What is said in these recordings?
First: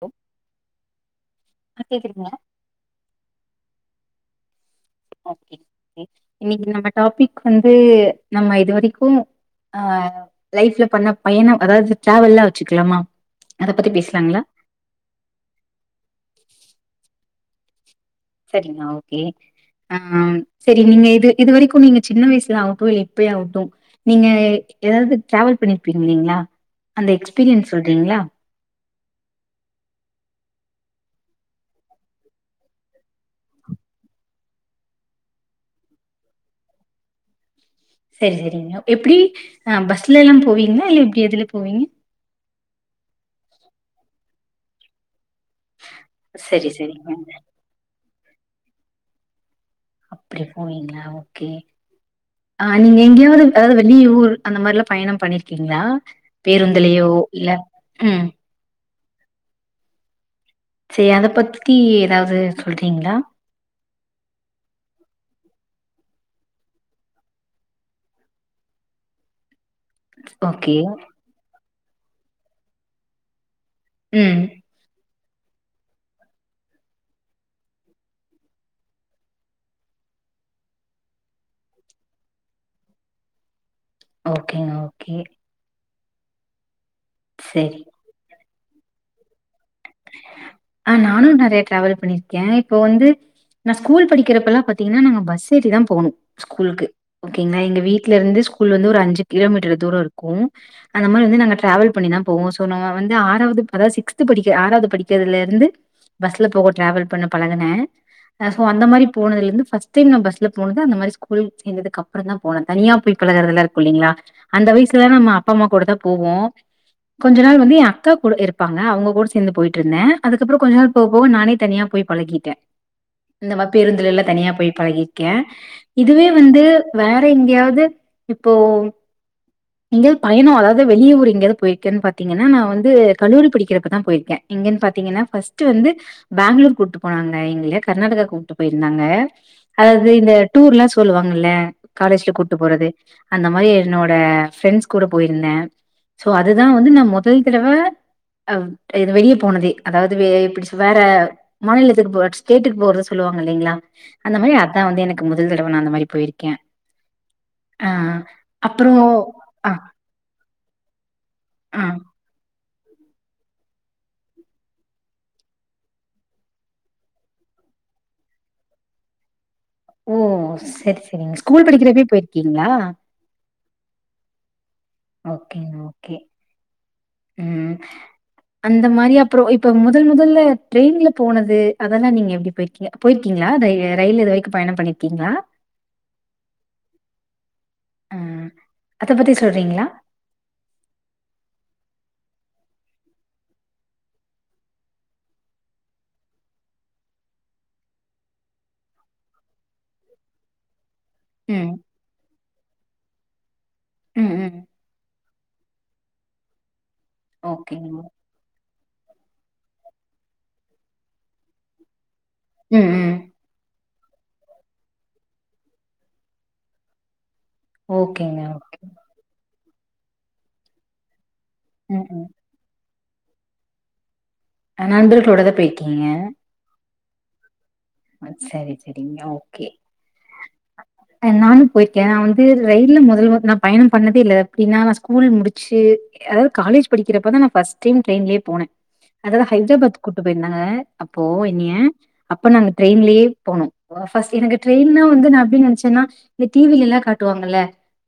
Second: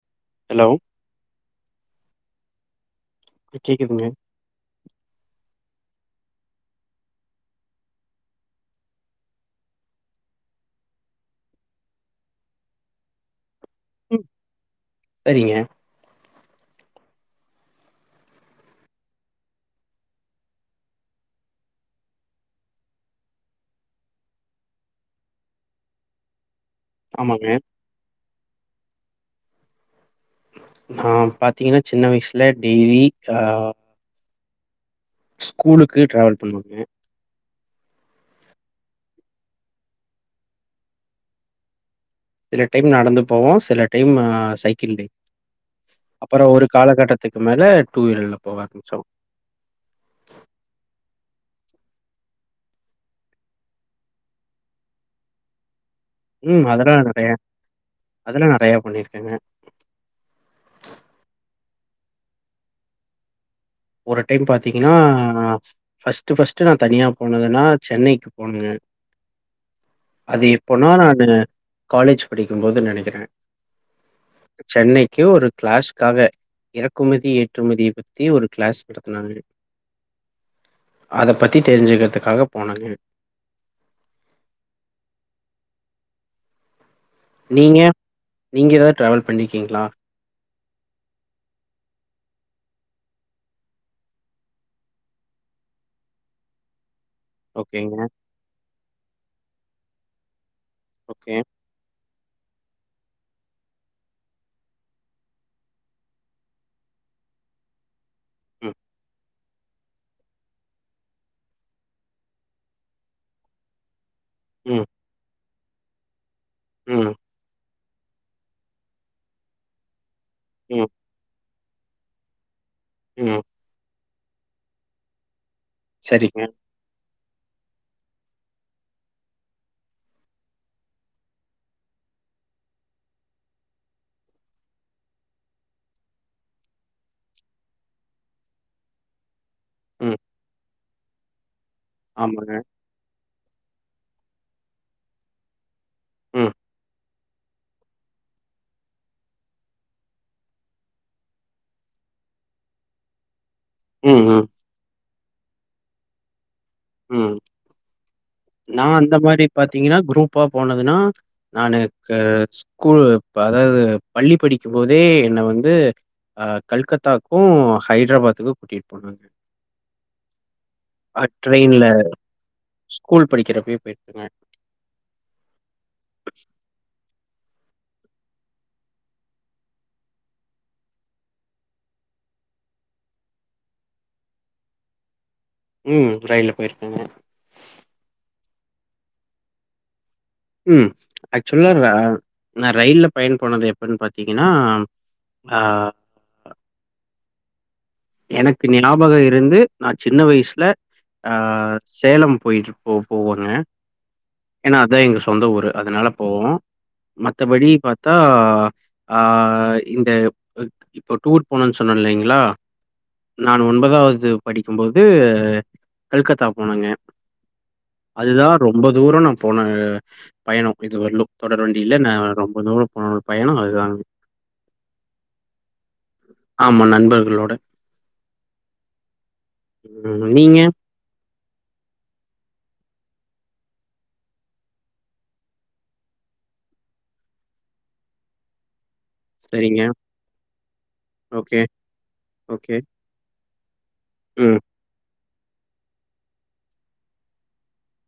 Low hello அ கேக்குதுங்க கேக்குதுங்க ஓகே கேக் இன்னைக்கு நம்ம டாபிக் வந்து நம்ம இது வரைக்கு அ லைஃப்ல பண்ண பயணம் அதாவது ட்ரவல்லா வச்சுக்கலாமா அத பத்தி ம் பேசலாங்களா சரிங்க சரிங்களா ஓகே ஆ செரி நீங்க இது இது வரைக்கு நீங்க சின்ன வயசுல ஆவட்டு இல்ல இப்பயா ஆவட்டு நீங்க ஏதாவது டிராவல் பண்ணிருப்பீங்க இல்லீங்ளா அந்த ஆமாங்க எக்ஸ்பீரியன்ஸ் சொல்றீங்களா ஆ பாத்தீங்கன்னா சின்ன வயசுல டெய்லி ஆ ஸ்கூலுக்கு டிராவல் பண்ணுவங்க சரி சரிங்க எப்பிடி அ பஸ்ல எல்லா போவீங்களா இல்ல எப்டி எதுல போவீங்க சில டைம் நடந்து போவோ சில டைம் அ சைக்கிள் அப்பறோ ஒரு சரி சரிங்க காலகட்டத்துக்கு மேல டூ வீலர்ல போக ஆரம்மிச்சோ அப்டி போவீங்களா ஓகே அ நீங்க எங்கேயாவது அதாவது வெளீ ஊர் அந்த மாரில்லா பயணம் பண்ணிருக்கீங்களா ம் அதெல்லா பேருந்திலியோ நெறைய இல்ல உம் அதெல்லா நெறைய பண்ணியிருக்கேங்க சே அத பத்தி ஏதாவது சொல்றீங்களா ஒரு டைம் பாத்தீங்கன்னா ஃபர்ஸ்ட்டு ஃபர்ஸ்ட்‌டு நா தனியா போனதுனா சென்னைக்கு போனே அது ஓகே எப்போனா நானு காலேஜ் படிக்கும்போது நெனைக்கறே உம் சென்னைக்கு ஒரு க்ளாஷ்காக இறக்குமதி ஏற்றுமதிய பத்தி ஒரு க்ளாஸ் நடத்துனாங்க அத பற்றி தெரிஞ்சுக்கிறதுக்காக போனங்க ஓகேங்க ஓகே நீங்க சரி நீங்க ஏதாவது ட்ராவல் பண்ணியிருக்கீங்களா ஆ நானு நெறைய டிராவல் பண்ணிருக்கே இப்போ வந்து நா ஸ்கூல் படிக்கிறப்பெல்லா பாத்தீங்கனா நாங்க பஸ் ஏறி தா போனு ஸ்கூல்க்கு ஓகேங்கலா எங்க ஓகேங்க. வீட்ல இருந்து ஸ்கூல் வந்து ஒரு அஞ்சு கிலோமீட்டர் தூர இருக்கு அந்த மாரி ஓகே. வந்து நாங்க டிரராவல் பண்ணிதா போவோ சோ நம்ம வந்து ஆறாவது அதாவது சிக்ஸ்து படிக்க ஆறாவது படிக்கறதுலிர் ந்து பஸ்ல போக டிராவல் பண்ண பழகன அ சோ ம். அந்த மாரி போனதுலிர்ந்து ஃபர்ஸ்ட் ட் டைம் நா பஸ்ல போனது அந்த மாரி ஸ்கூல் சேர்ந்ததுக்கப்பறோ தா போன தனியா போய் பழகறதல்லா இருக்கு இல்லேங்களா அந்த ம். வயசுல நம்ம அப்பா அம்மா கூட தா போவோ உம் கொஞ்ச நாள் வந்து எ அக்கா கூட இருப்பாங்க அவுங்க கூட சேர்ந்து போயிட்ருந்தே அதுக்கப்புறோ கொஞ்ச ம். நாள் போ ப்போ நானே தனியா போய் பழகிட்டே ம். இந்த மார் பேருந்துலெல்லா தனியா போய் பழகிற்க்கே இதுவே சரிங்க. வந்து வேற எங்கயாவது இப்போ எங்கயாவது பயனோ அதாவது வெளிய ஊர் எங்கயாவது போயிருக்கேன் பாத்தீங்கன்னா நா வந்து கல்லூரி படிக்கிறப்பதா போயிருக்கே எங்கன் பாத் தீங்கனா ஃபர்ஸ்ட்டு வந்து பேங்களூர் கூட்டு போனாங்க எங்களய கர்நாடகா கூப்ட்டு போயிருந்தாங்க அதாவ்து ம். இந்த டூர்ல்லா சொல்லுவாங்கல்ல காலேஜ்ல ஆமாங்க. கூட்டு போறது அந்த மாரி என்னோட ஃரெண்ட்ஸ் கூட போயிருந்தே சோ ம். அதுதா வந்து நா மொத் ட்வெல்த்ல தா அ இ வெளிய போனதே அதாவது வே எப்டி சொ வேற மாநிலத்துக் போக ஸ்டேட்டுக்கு போறத் சொல்லுவாங் இல்லேங்களா ம். அந்த ம். மாரி அத்தா வந்து எனக்கு முதல் தடவ நா அந்த மாரி போயிருக்கே உம் ஆ அ நா அந்த மாரி பாத்தீங்கனா குரூப்பா போனதுனா நானு ஆ [unintelligible] கூலு ப் அதாவது பள்ளி படிக்கும் போதே என்ன வந்து அ கல்கத்தாவுக்கு ஹைட்ராபாத்துக்கு கூட்டிட்டு போனாங்க ஓ செர் அ செரிங்க ஸ்கூல் ட்ரெயின்ல படிக்கிறப்பவே போயிருக்கீங்களா ஸ்கூல் படிக்கிறப்பவே போயிருக்கங்க ஓகே ஓகே உம் அந்த மாரி அப்பறோ இப்ப முதல் முதல்ல ட்ரெயின்ல போனது அதெல்லா நீங்க எப்டி போயிருக் கீங்க போயிருக்கீங்ளா த ர ரயில்ல இது வரைக்கு பயணம் பண்ணிருக்கீங்களா உம் ரயில போயிருக்கங்க ம் அத பத்தி சொல்றீங்களா ம் ஆக்சுவல்லா நா ரயில்ல பயண போனது எப்பனு பாத்தீங்கன்னா ஆ எனக்கு ஞாபக இருந்து நா சின்ன வய்சுல ஆ ம். சேலம் போயி போ போவாங்க ம், ம். ஏன்னா அதுதா எங்க சொந்த ஊரு அதுனால போவோ மத்த படி ஓகேங்க. பாத்தா ஆ ஆ இந்த இப்ப டூர் போனே சொன்ன இல்லங்களா ம் ம் நான் ஒன்பதாவது படிக்கும் போது கல்கத்தா போனங்க ஓகேங்க ரொம்ப தூர நா போனா பயணோ இது வரலும் தொடர் வண்டில ம், நா ம். ரொம் ரொம்ப தூர போன பயணோ அதுதாங்க அ நண்பர்களோட தா பெய்கீங்க ஆமா நண்பர்களோட அ சரி சேரி அ ஓகே ம் நீங்க நானு போயிருக்க நா வந்து ரயில்ல மெதல் முத நா பயண பண்ணதே இல்ல எப்டின்னா நா ஸ்கூல் முடிச்சு அதாவது காலேஜ் படிக்கிறப்பதா ஃபஸ்ட்டே டைம் ட்ரெயின்லே போன அத சரிங்க. ஹைதராபாத் கூட்டு போயிருந்தாங்க அப்போ ஓகே, என்னிய அப்ப நாங்க ஓகே. ட்ரெயின்லயே போனோ ஃபர்ஸ்ட் எனக்கு ம், ட்ரெயின்னா வந்து நா எப்டி நினச்ச ன்னா இந்த டி வில எல்லா காட்டுவாங்கல்ல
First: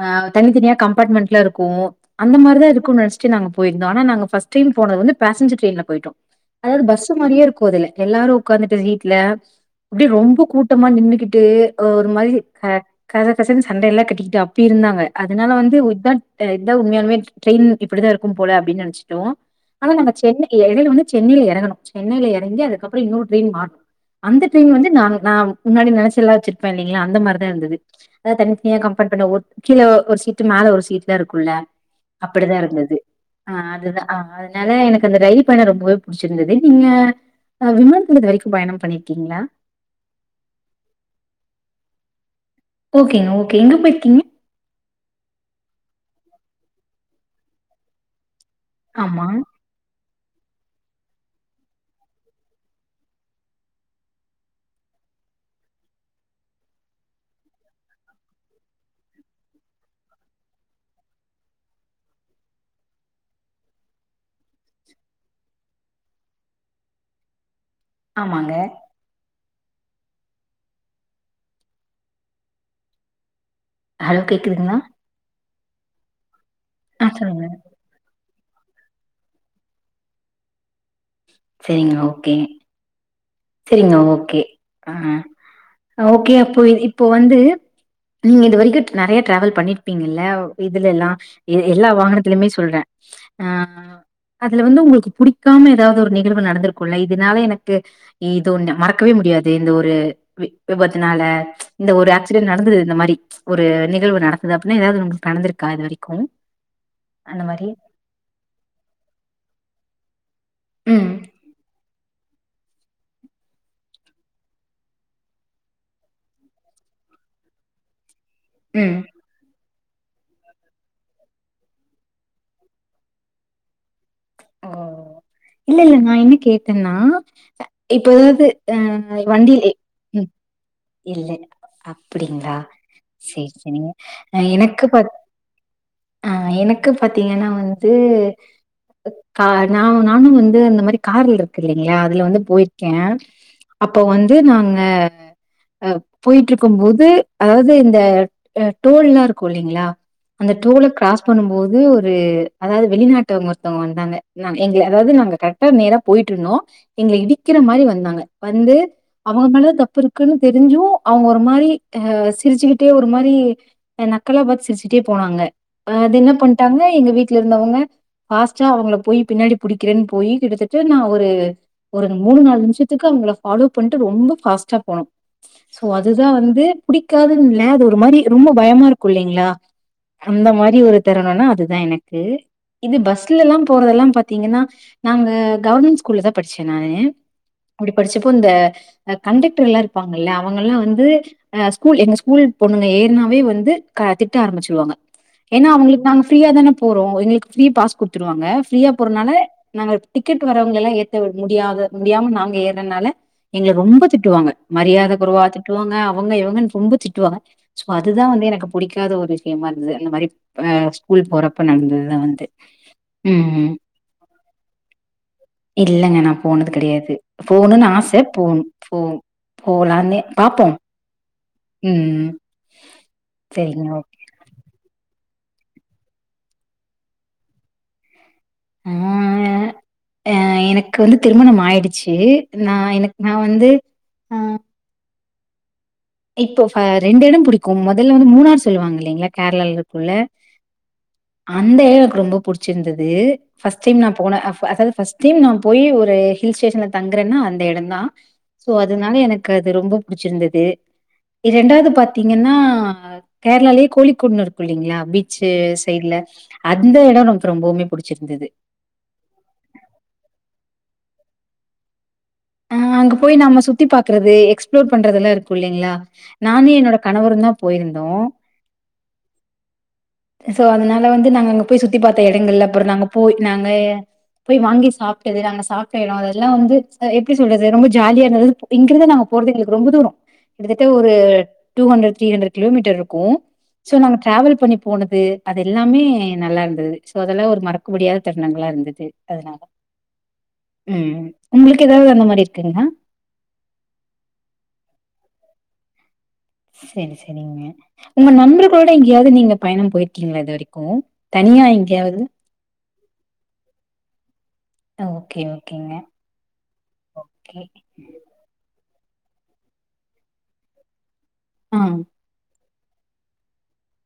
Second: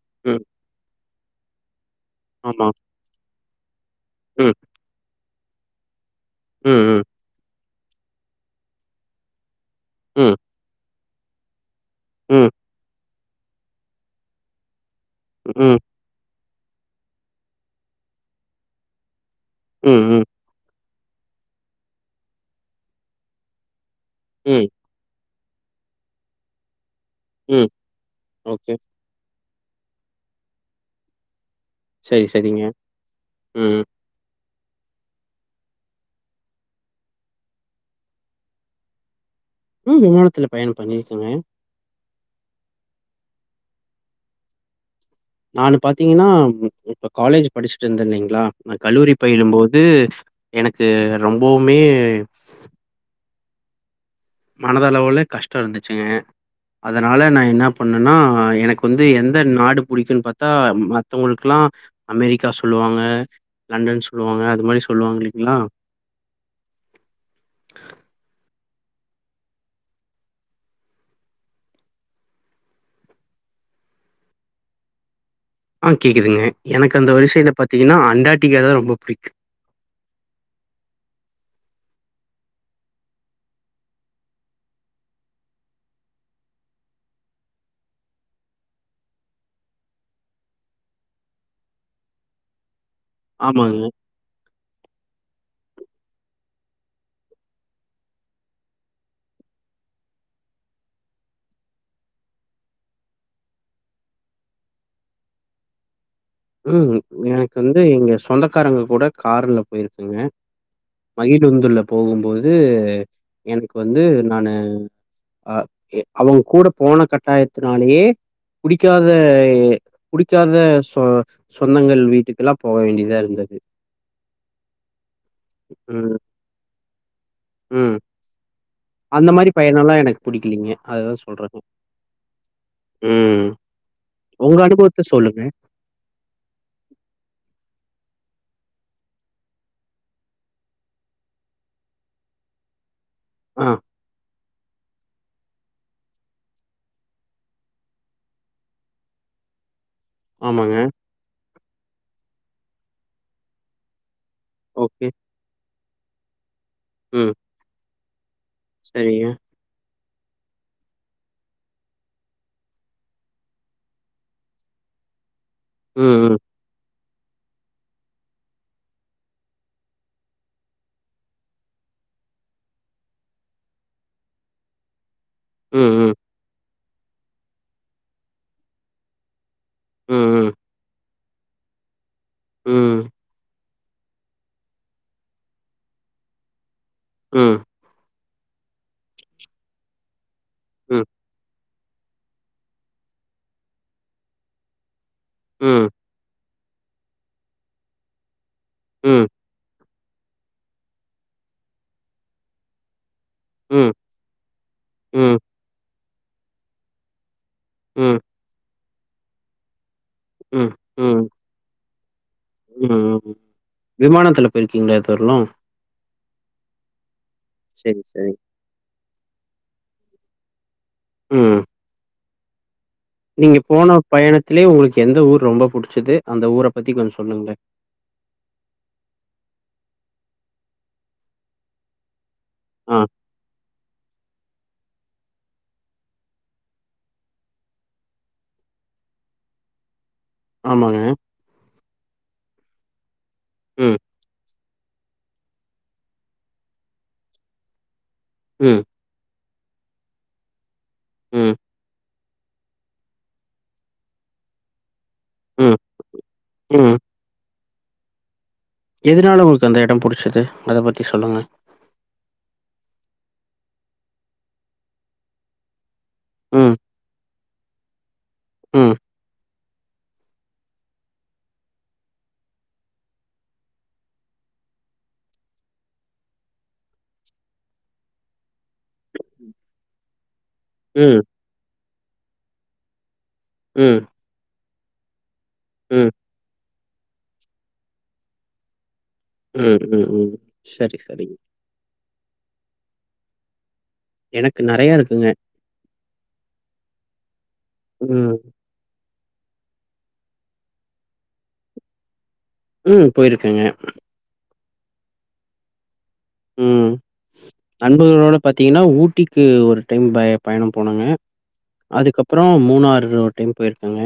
ஆ ம். தனி தனியா கம்பாட்மெண்ட் லா இருக்கும் அந்த ஆமா. மாரிதா இருக்கும் நெனச்சுட்டு நாங்க போயிருந்தோ ஆனா நாங்க பஸ்ட் ம், டைம் போனது வந்து பேசஞ்சர் ட்ரெயின்ல போய்டோ ம், அதாது ம், பஸ் மாரியே இருக்கும் அதுல்ல எல்லாரு உக்காந்துட்டு சீட்ல அப்டியே ம், ரொம்ப கூட்டமா நின்னுகிட்டு ஒரு மாரி ம், கச கசனு சண்ட எல்லா கட்டிக்கிட்டு அப் அப்டி இருந்தாங்க அதுனால ம், வந்து ம், இதுதா இதா உண்மையாலுமே ட்ரெயின் இப்டிதா இருக்கும் போல அப்படின் நெனைச்சிட்டோ ஆனா நாங்க ம், சென்னை எடேல வந்து சென்னைல இறங்கணும் சென்னைல இறங்கி அதுக்கப்பற இன்னோர் ட்ரெயின் மார்னு அந்த ம், ட்ரெயின் வந்து நா நா முன்னாடி நினச்சுல்லா வச்சுருப்ப இல்லீங்களா அந்த மாரி தா ம். இருந்தது அதா தனி ஓகே. தனியா கம் பாட் பண்ண ஒரு கீழ ஒரு சீட் மேல ஒரு சீட்லா இருக்குல்ல சரி, அப்டிதா சரிங்க. இருந்தது ஆ ம். அதுதா ஆ அதுனால எனக்கு அந்த ரயில் பயண ரொம்பவே புடிச்சிருந்தது நீங்க அ விமானத்துலத்து இது வரைக்கும் பயண பண்ணி கீங்களா ம் விமானத்துல பயண பண்ணிருக்கங்க ஓகேங்க ஓகே எங்க போய்ருக்கீங்க நானு பாத்தீங்கன்னா இப்ப காலேஜ் படிச்சுட்டு இருந்த இல்லீங்களா நா கல்லூரி ஆமா, பயிலு போது து எனக்கு ரொம்பவுமே மனது அளவுல கஷ்ட இருந்துச்சுங்க அதுனால நா என்ன பண்ணன்னா எனக்கு வந்து எந்த நாடு புடிக்குன்னு பாத்தா மத்தவங்களுக்குல்லா அமெரிக்கா சொல்லுவாங்க லண்டன் சொல்லுவாங்க அது மாரி சொல்லுவாங்க இல்லீங்கிளா ஆமாங்க ஹலோ கேக்குதுங்களா ஆ கேக்குதுங்க எனக் ஆ அந்த சொல்லுங்க. வரிசல பாத்தீங்கன்னா அண்டார்ட்டிகா தா ரொம்ப புடிக்கும் சரிங்க ஓகே சரிங்க ஓகே ஆ ஓகே அப்ப இப்போ வந்து நீங்க இது வரைக்கும் நெறைய டிராவல் பண்ணிருப்பீங்க இல்ல இதுலல்லா எல்லா வாகனத்துலயுமே சொல்ற ஆ ஆமாங்க. அதுல வந்து உங்களுக்கு புடிக்காம ஏதாது ஒரு நிகழ்வு நடந்திருக்குல்ல இதுனால எனக்கு இது ஒன்னு மறக்கவே முடியாது இந்த ஒரு வி விபத்துனால இந்த ஒரு ஆக்சிடென்ட் நடந்தது இந்த மாரி ஒரு நிகழ்வு நடக்குது அப்டின்னா ஏதாது உங்களுக்கு நடந்திருக்கா இது வரைக்கு ம் எனக்கு வந்து எங்க சொந்தக்காரங்க கூட கார்ல போய்ருக்கேங்க ம் மகிழுந்துல போகுபோது எனக்கு வந்து நானு அஹ் அவங்க கூட போன கட்டாயத்தினாலேயே ம் புடிக்காத புடிக்காத சொந்தங்கள் வீட்டுக்கெல்லா போக வேண்டியதா இருந்தது ஓ இல்ல இல்ல நா ம், என்ன கேட்டேன்னா ம். இப்பதாவது ஆஹ் அந்த மாரி வண்டியிலே பயணம்லாம் எனக்கு பிடிக்கலீங்க. அதுதான் இல்ல சொல்றேங்க. அப்டிங்களா ம். சேரி சேரிங்க அஹ் உங்க எனக்கு ப அனுபவத்த சொல்லுங்க. ஆஹ் எனக்கு பாத்தீங்கன்னா வந்து நா நானு வந்து அந்த மாரி கார்ல இருக்கு இல்லைங்களா அதுல வந்து போயிருக்கே ஆ, அப்ப வந்து நாங்க அஹ போயிட்டு இருக்கு போது அதாவது இந்த டோல்ல்லா இருக்கு இல்லைங்களா அந்த ஆமாங்க. டோல கிராஸ் பண்ணு போது ஒரு அதாவது வெளிநாட்டவங்க ஒருத்தவங்க வந்தாங்க எங்கள ஓகே. அதாவது நாங்க கரெக்டா நேரா போயிட்டு இருந்தோ எங்கள ம். இடிக்கிற மாதிரி வந்தாங்க வந்து சரிங்க. அவங்க மேல தப்பு இருக்கு இருக்குன்னு தெரிஞ்சு அவங்க ஒரு மாரி ஆஹ் சிரிச்சுக்கிட்டே ஒரு மாரி நக்கல்லா பாத்து சிரிச்சுட்டே போனாங்க ம், அது என்ன ம். பண்ணிட்டாங்க எங்க வீட்டுல இருந்தவங்க பாஸ்ட்டா அவங்க போய் பின்னாடி பிடிக்கிறேன்னு போய் கிடுத்துட்டு நா ஒரு ஒரு மூணு நாலு நிம்சத்துக்கு அவங்க ஃபாலோ பண்ணிட்டு ரொம்ப ஃபாஸ்ட்டா போனோ ம், சோ ம். அதுதா வந்து புடிக்காதுன்னுல்ல அது ஒரு மாரி ரொம்ப பயமா இருக்கு இல்லைங்களா ம், ம். அந்த மாரி ஒரு தருணும்னா அதுதா எனக்கு இது ம், பஸ்ல எல்லா போறதெல்லா பாத்த பாத்தீங்கன்னா நாங்க கவர்மெண்ட் ஸ்கூல்ல தா படிச்சே நானு ம் அப்டி படிச்சப்போ இந்த கண்டக்டர் எல்லா இருப்பாங்கல்ல அவங்க எல்லா ம், வந்து அஹ் ஸ்கூல் எங்க ஸ்கூல் பொண்ணுங்க ஏறுனாவே வந்து திட்ட ஆரம்பிச்சுடுவாங்க ஏன்னா ம், அவங்களுக்கு நாங்க ஃப்ரீயா தானே போறோ எங்களுக்கு ஃப்ரீய பாஸ் கொடுத்துருவாங்க ஃப்ரீயா ம், ம், போறனால நாங்க டிக்கெட் வரவங்க எல்லா ஏற்ற முடியது முடியாம நாங்க ஏறதுனால எங்களை ம், ரொம்ப திட்டுவாங்க மரியாதை குறைவா திட்டுவாங்க அவங்க இவங்கன்னு ரொம்ப திட்டுவாங்க சோ ம், அதுதா வந்து எனக்கு பிடிக்காத ஒரு விஷயமா இருந்தது அந்த மாரி ம், அஹ் ஸ்கூல் போறப்ப நடந்ததுதா வந்து ம் ம் விமானத்துல போயிருக்கீங்களா இத வரையு இல்லங்க நா போனது கிடையாது போணுன்னு சரி, ஆசை சரி. போணு போகு போகலாம்னு பாப்போ ம் ம் நீங்க சரிங்க போன ஓகே. பயணத்திலயே உங்களுக்கு எந்த ஊர் ரொம்ப புடிச்சது அந்த ஊரை பத்தி கொஞ்சோ சொல்லுங்களே ஆஹ எனக்கு வந்து திருமண ஆயிடுச்சு நா ஆ, எனக்கு நா வந்து ஆஹ் இப்போ ரெண்டு இட பிடிக்கு முதல்ல வந்து மூணாார் சொல்லுவாங்க இல்லைங்களா கேரளால இருக்கும்ள்ள ஆமாங்க அந்த இட எனக்கு ரொம்ப புடிச்சிருந்தது பஸ்ட் ம், டைம் நா போன அதாவதுட் டைம் நா போய் ஒரு ஹில் ஸ்டேஷன்ல தங்குறேன்னா அந்த இடம் தா சோ ம், அது அதனால எனக்கு அது ரொம்ப புடிச்சிருந்தது ம், ரெண்டாவது பாத்தீங்கன்னா கேரளாலே கோழிக்கூட்ன் இருக்கில்லைங்களா பீ ச்சு ம், சைட்ல அந்த ம். எடோ ரொம் நமக் ரொம்பவுமே புடிச்சிருந்துது எதுனால உங்களுக்கு அந்த எடம் புடிச்சது அத பத்தி சொல்லுங்க ஆ அங்க போய் நம்ம சுத்தி பாக்குறது எக்ஸ்ப்ளோர் பண்றதுல்லா இருக்கு இல்லலைங்களா ம், நானு என்னோட கணவருந்தா போயிருந்தோ ம் சோ அதனால வந்து நாங்க அங்க போய் சுத்தி பாத்த எடங்கள்ல அப்புறோ நாங்க போய் நாங்க போய் வாங்கி சாப்டது நாங்க சாப்ட எடோ அதெல்லா வந்து எப்டி சொல்றது ரொம்ப ஜாலியா இருந்தது இப் இங்கிருந்து நாங்க போறது எங்களுக்கு ரொம்ப தூரோ கிட்டத்தட்ட ஒரு ம், டூ ஹண்ட்ரட் த்ரீ ஹண்ட்ரட் கிலோமீட்டருக்கு ம், சோ ம், நாங்க டிராவல் பண்ணி போனது அது எல்லாமே ம், நல்லா இருந்தது சோ அதெல்லா ஒரு மறக்க முடியாத தருணங்களா இருந்தது அதனால ம் ம் ம் சரி ம் சரிங்க உங்களுக்கு எதாவது அந்த மாரி இருக்குங்ளா எனக்கு நெறயா இருக்குங்க செரி செரிங்க உங்க ம், நண்பரு கூட எங்கேயாவ்து நீங்க பயணம் போய்ருக்கீங்ளா இது வரிக்கு தனியா எங்கேயாவது ம் போயிருக்கேங்க அ ஓகே ஓகேங்க ம் ஓகே நண்பர்களோடு பாத்தீங்கன்னா ஊட்டிக்கு ஒரு டைம் பய பயணம் போனோங்க ஆ அதுக்கப்புறோம் மூணாரு ஒரு டைம் போய்ருக்கேங்க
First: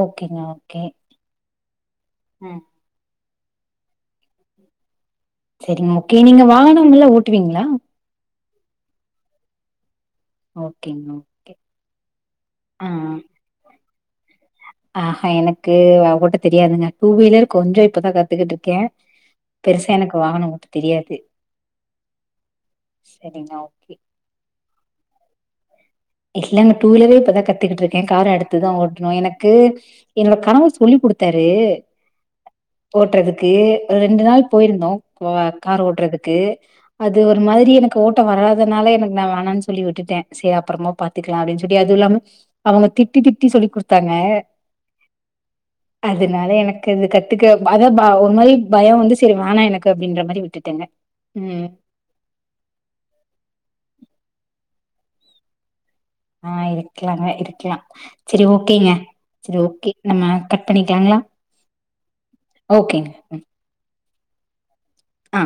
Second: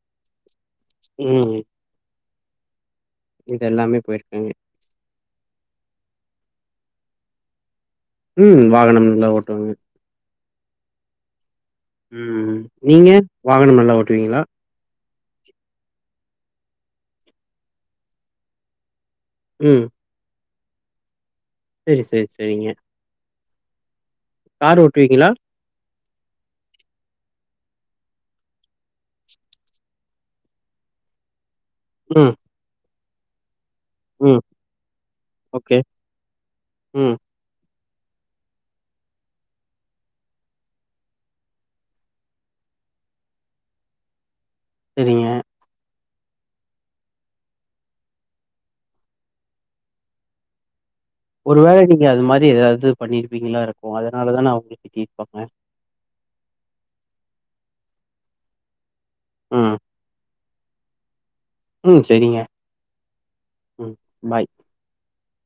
ஓகேங்க ஓகே ம் ம் இதெல்லாமே போய்ருக்கேங்க செரிங்க ஓகே நீங்க வாகனமெல்லா ஓட்டுவீங்ளா ம் வாகனம் நல்லா ஓட்டுவேங்க ஓகேங்க ஓகே ம். ஆ ஆ நீங்க வாகனம் நல்லா ஓட்டுவீங்ளா ஆ ஹா எனக்கு ஓட்ட தெரியாதுங்க டூ வீலர் கொஞ்சோ இப்பதா கத்துக்கிட்ருக்கே பெருசா எனக்கு வாகனோ ஓட்ட தெரியாது செரி செரி செரிங்க செரிங்க ஓகே கார் ஓட்டுவீங்களா இல்லங்க டூ வீலரே இப்பதா கத்துக்கிட்ருக்கே காரு அடுத்துதா ஓட்ணு எனக்கு என்னோட கணவர் சொல்லி குடுத்தாரு ம் ஓட்றதுக்கு ரெண்டு ம். நாள் போயிருந்தோ க அ ஓகே. கார் ஓட்றதுக்கு ம். அது ஒ ரு மாதிரி எனக்கு ஓட்ட வராதுனால எனக்கு நா வேணான் சொல்லி விட்டுட்டே செரி அப்பறமா பாத்துக்கலா அப்டின் சொல்லி அதுவு இல்லாம அவுங்க திட்டி திட்டி சொல்லி குடுத்தாங்க செரிங்க அதனால எனக்கு அது கத்துக்க ப அத ப ஒரு மாரி பயோ வந்து செரி வேணா எனக்கு அப்டின்ற மாரி விட் டுட்டேங்க ஒரு வேள நீங்க அது மாரி ஏதாவது பண்ணிருப்பீங்களா இருக்கும் அதனாலதான அவுங்க திட்டி இருப்பாங்க ஆ இருக்கலாங்க இருக்கலா சரி ஓகேங்க சரி ம், ஓகே நம்ம கட் பண்ணிக்கலாங்களா ம் சரிங்க ஓகேங்க. ம் பாய் ஆ